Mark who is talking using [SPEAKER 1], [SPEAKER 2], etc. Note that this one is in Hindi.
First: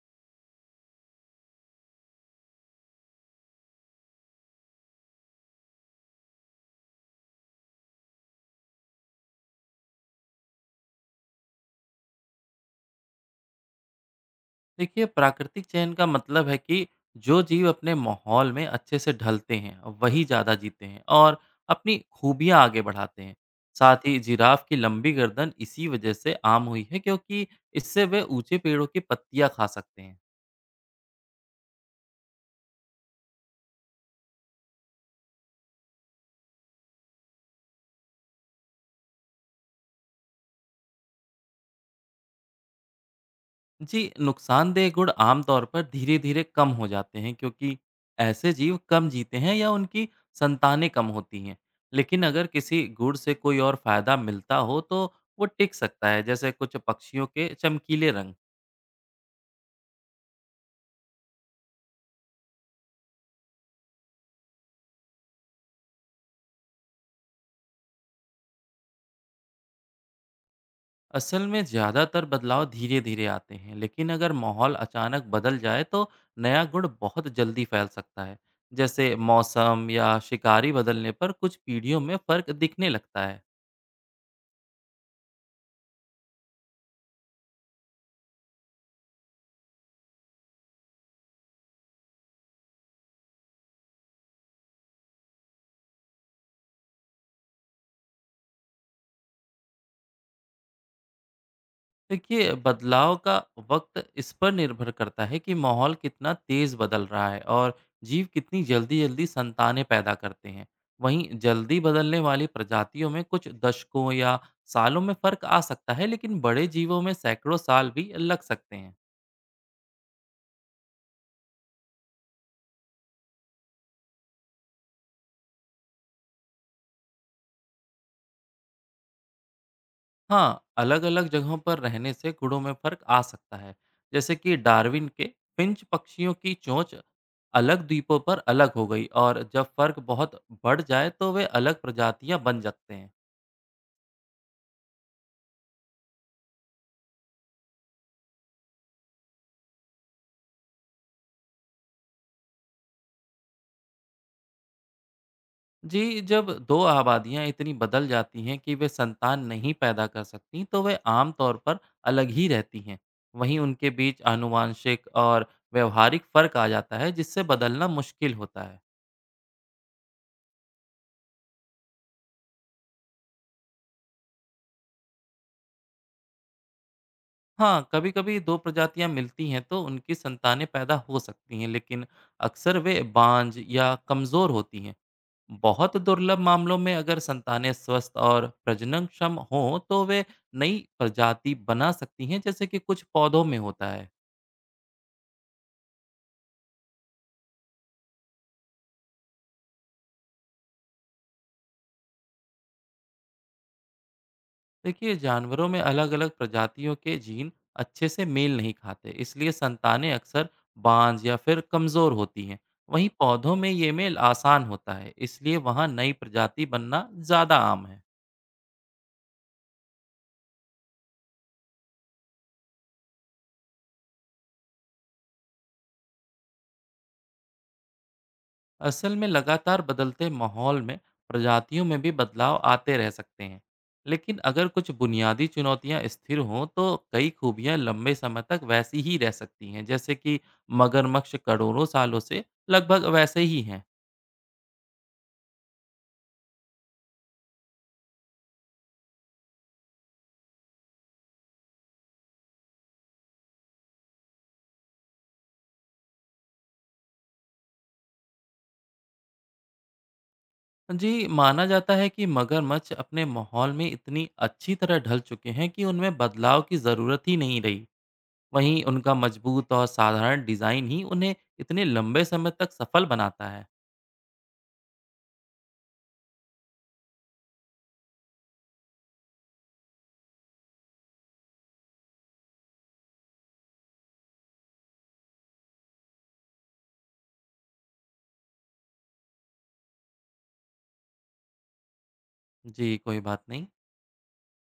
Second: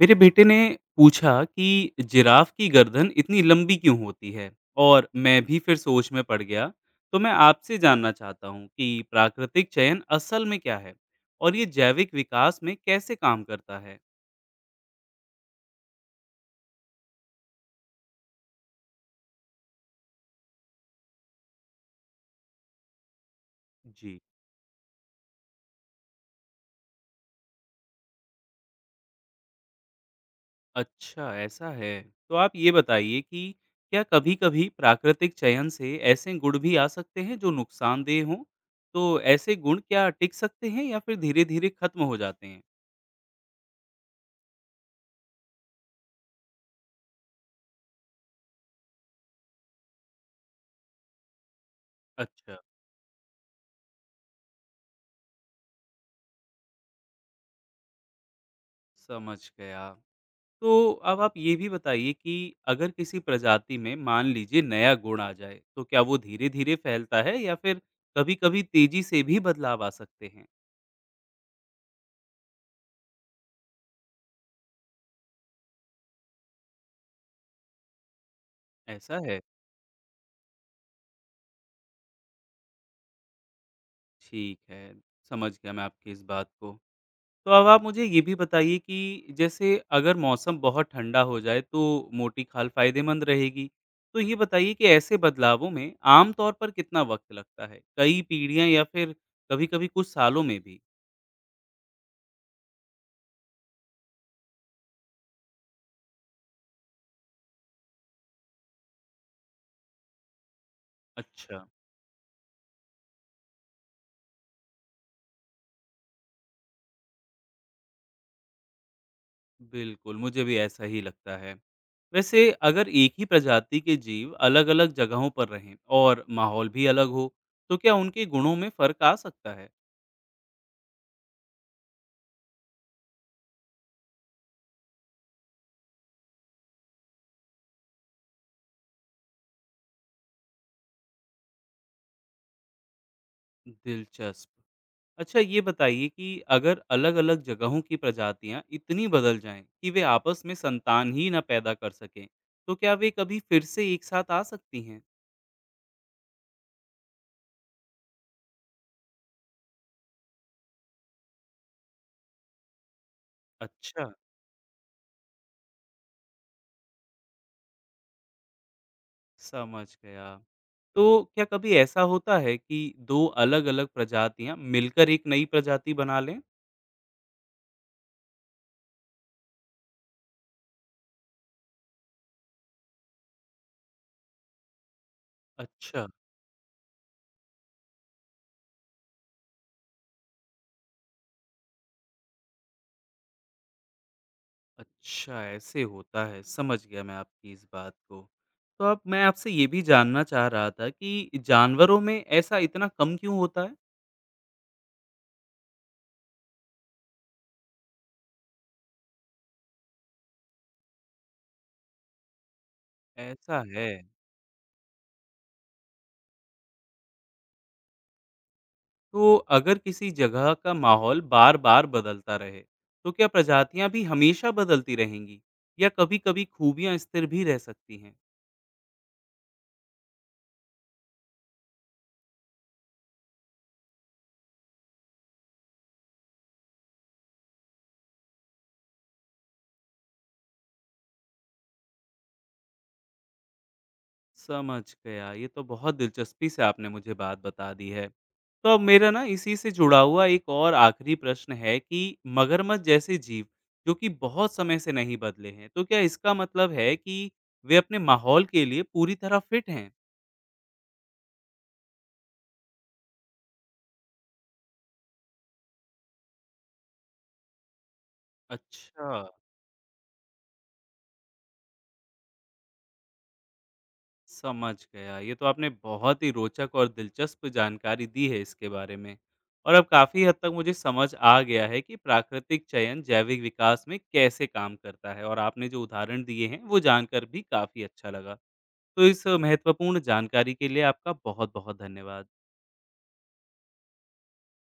[SPEAKER 1] मेरे बेटे ने पूछा कि जिराफ की गर्दन इतनी लंबी क्यों होती है। और मैं भी फिर सोच में पड़ गया। तो मैं आपसे जानना चाहता हूँ कि प्राकृतिक चयन असल में क्या है और ये जैविक विकास में कैसे काम करता है।
[SPEAKER 2] देखिए प्राकृतिक चयन का मतलब है कि जो जीव अपने माहौल में अच्छे से ढलते हैं वही ज़्यादा जीते हैं और अपनी खूबियाँ आगे बढ़ाते हैं। साथ ही
[SPEAKER 1] जी।
[SPEAKER 2] जिराफ की लंबी गर्दन इसी वजह से आम हुई है क्योंकि इससे वे ऊंचे पेड़ों की पत्तियाँ खा सकते हैं।
[SPEAKER 1] अच्छा, ऐसा है। तो आप ये बताइए कि क्या कभी-कभी प्राकृतिक चयन से ऐसे गुण भी आ सकते हैं जो नुकसानदेह हों? तो ऐसे गुण क्या टिक सकते हैं या फिर धीरे-धीरे खत्म हो जाते हैं?
[SPEAKER 2] जी। नुकसानदेह गुण आमतौर पर धीरे धीरे कम हो जाते हैं क्योंकि ऐसे जीव कम जीते हैं या उनकी संतानें कम होती हैं। लेकिन अगर
[SPEAKER 1] अच्छा,
[SPEAKER 2] किसी गुण से कोई और फायदा मिलता हो तो वो टिक सकता है, जैसे कुछ पक्षियों के चमकीले रंग।
[SPEAKER 1] समझ गया। तो अब आप ये भी बताइए कि अगर किसी प्रजाति में मान लीजिए नया गुण आ जाए, तो क्या वो धीरे-धीरे फैलता है या फिर कभी-कभी तेजी से भी बदलाव आ सकते हैं?
[SPEAKER 2] असल में ज़्यादातर बदलाव धीरे धीरे आते हैं, लेकिन अगर माहौल अचानक बदल जाए तो नया गुण बहुत जल्दी फैल सकता है। जैसे
[SPEAKER 1] ऐसा है?
[SPEAKER 2] मौसम या शिकारी बदलने पर कुछ पीढ़ियों में फर्क दिखने लगता है।
[SPEAKER 1] ठीक है, समझ गया मैं आपकी इस बात को। तो अब आप मुझे ये भी बताइए कि जैसे अगर मौसम बहुत ठंडा हो जाए तो मोटी खाल फ़ायदेमंद रहेगी। तो ये बताइए कि ऐसे बदलावों में आम तौर पर कितना वक़्त लगता है? कई पीढ़ियाँ या फिर कभी-कभी कुछ सालों में भी?
[SPEAKER 2] देखिए बदलाव का वक्त इस पर निर्भर करता है कि माहौल कितना तेज बदल रहा है और जीव कितनी जल्दी जल्दी संतानें पैदा करते हैं। वहीं
[SPEAKER 1] अच्छा।
[SPEAKER 2] जल्दी बदलने वाली प्रजातियों में कुछ दशकों या सालों में फर्क आ सकता है, लेकिन बड़े जीवों में सैकड़ों साल भी लग सकते हैं।
[SPEAKER 1] बिल्कुल, मुझे भी ऐसा ही लगता है। वैसे अगर एक ही प्रजाति के जीव अलग-अलग जगहों पर रहें और माहौल भी अलग हो, तो क्या उनके गुणों में फ़र्क आ सकता है?
[SPEAKER 2] हाँ। अलग अलग जगहों पर रहने से गुणों में फर्क आ सकता है, जैसे कि डार्विन के फिंच पक्षियों की चोंच अलग द्वीपों पर अलग हो गई, और जब फर्क बहुत बढ़ जाए तो वे अलग प्रजातियां बन सकते हैं।
[SPEAKER 1] दिलचस्प। अच्छा, ये बताइए कि अगर अलग-अलग जगहों की प्रजातियाँ इतनी बदल जाएँ कि वे आपस में संतान ही ना पैदा कर सकें, तो क्या वे कभी फिर से एक साथ आ सकती हैं?
[SPEAKER 2] जी, जब 2 आबादियाँ इतनी बदल जाती हैं कि वे संतान नहीं पैदा कर सकतीं, तो वे आम तौर पर अलग ही रहती हैं। वहीं उनके
[SPEAKER 1] अच्छा,
[SPEAKER 2] बीच आनुवांशिक और व्यावहारिक फ़र्क आ जाता है, जिससे बदलना मुश्किल होता है।
[SPEAKER 1] समझ गया। तो क्या कभी ऐसा होता है कि 2 अलग-अलग प्रजातियाँ मिलकर एक नई प्रजाति बना लें?
[SPEAKER 2] हाँ, कभी-कभी 2 प्रजातियाँ मिलती हैं, तो उनकी संतानें पैदा हो सकती हैं, लेकिन अक्सर वे बांझ या कमज़ोर होती हैं। बहुत
[SPEAKER 1] अच्छा।
[SPEAKER 2] दुर्लभ मामलों में अगर संतानें स्वस्थ और प्रजननक्षम हों, तो वे नई प्रजाति बना सकती हैं, जैसे कि कुछ पौधों में होता है।
[SPEAKER 1] अच्छा, ऐसे होता है। समझ गया मैं आपकी इस बात को। तो अब मैं आपसे ये भी जानना चाह रहा था कि जानवरों में ऐसा इतना कम क्यों होता है?
[SPEAKER 2] देखिए जानवरों में अलग अलग प्रजातियों के जीन अच्छे से मेल नहीं खाते, इसलिए संतानें अक्सर बांझ या फिर कमज़ोर होती हैं। वहीं पौधों
[SPEAKER 1] ऐसा
[SPEAKER 2] में
[SPEAKER 1] है।
[SPEAKER 2] ये मेल आसान होता है, इसलिए वहाँ नई प्रजाति बनना ज़्यादा आम है।
[SPEAKER 1] तो अगर किसी जगह का माहौल बार-बार बदलता रहे, तो क्या प्रजातियाँ भी हमेशा बदलती रहेंगी या कभी-कभी खूबियाँ स्थिर भी रह सकती हैं?
[SPEAKER 2] असल में लगातार बदलते माहौल में प्रजातियों में भी बदलाव आते रह सकते हैं, लेकिन अगर कुछ बुनियादी चुनौतियां स्थिर हों तो कई खूबियां लंबे समय तक वैसी ही रह सकती हैं, जैसे कि मगरमच्छ करोड़ों सालों से लगभग वैसे ही हैं।
[SPEAKER 1] समझ गया। ये तो बहुत दिलचस्पी से आपने मुझे बात बता दी है। तो अब मेरा ना इसी से जुड़ा हुआ एक और आखिरी प्रश्न है कि मगरमच्छ जैसे जीव जो कि बहुत समय से नहीं बदले हैं, तो क्या इसका मतलब है कि वे अपने माहौल के लिए पूरी तरह फिट हैं?
[SPEAKER 2] जी, माना जाता है कि मगरमच्छ अपने माहौल में इतनी अच्छी तरह ढल चुके हैं कि उनमें बदलाव की ज़रूरत ही नहीं रही। वहीं
[SPEAKER 1] अच्छा।
[SPEAKER 2] उनका मजबूत और साधारण डिज़ाइन ही उन्हें इतने लंबे समय तक सफल बनाता है।
[SPEAKER 1] समझ गया। ये तो आपने बहुत ही रोचक और दिलचस्प जानकारी दी है इसके बारे में, और अब काफ़ी हद तक मुझे समझ आ गया है कि प्राकृतिक चयन जैविक विकास में कैसे काम करता है और आपने जो उदाहरण दिए हैं वो जानकर भी काफ़ी अच्छा लगा। तो इस महत्वपूर्ण जानकारी के लिए आपका बहुत-बहुत धन्यवाद।
[SPEAKER 2] जी, कोई बात नहीं।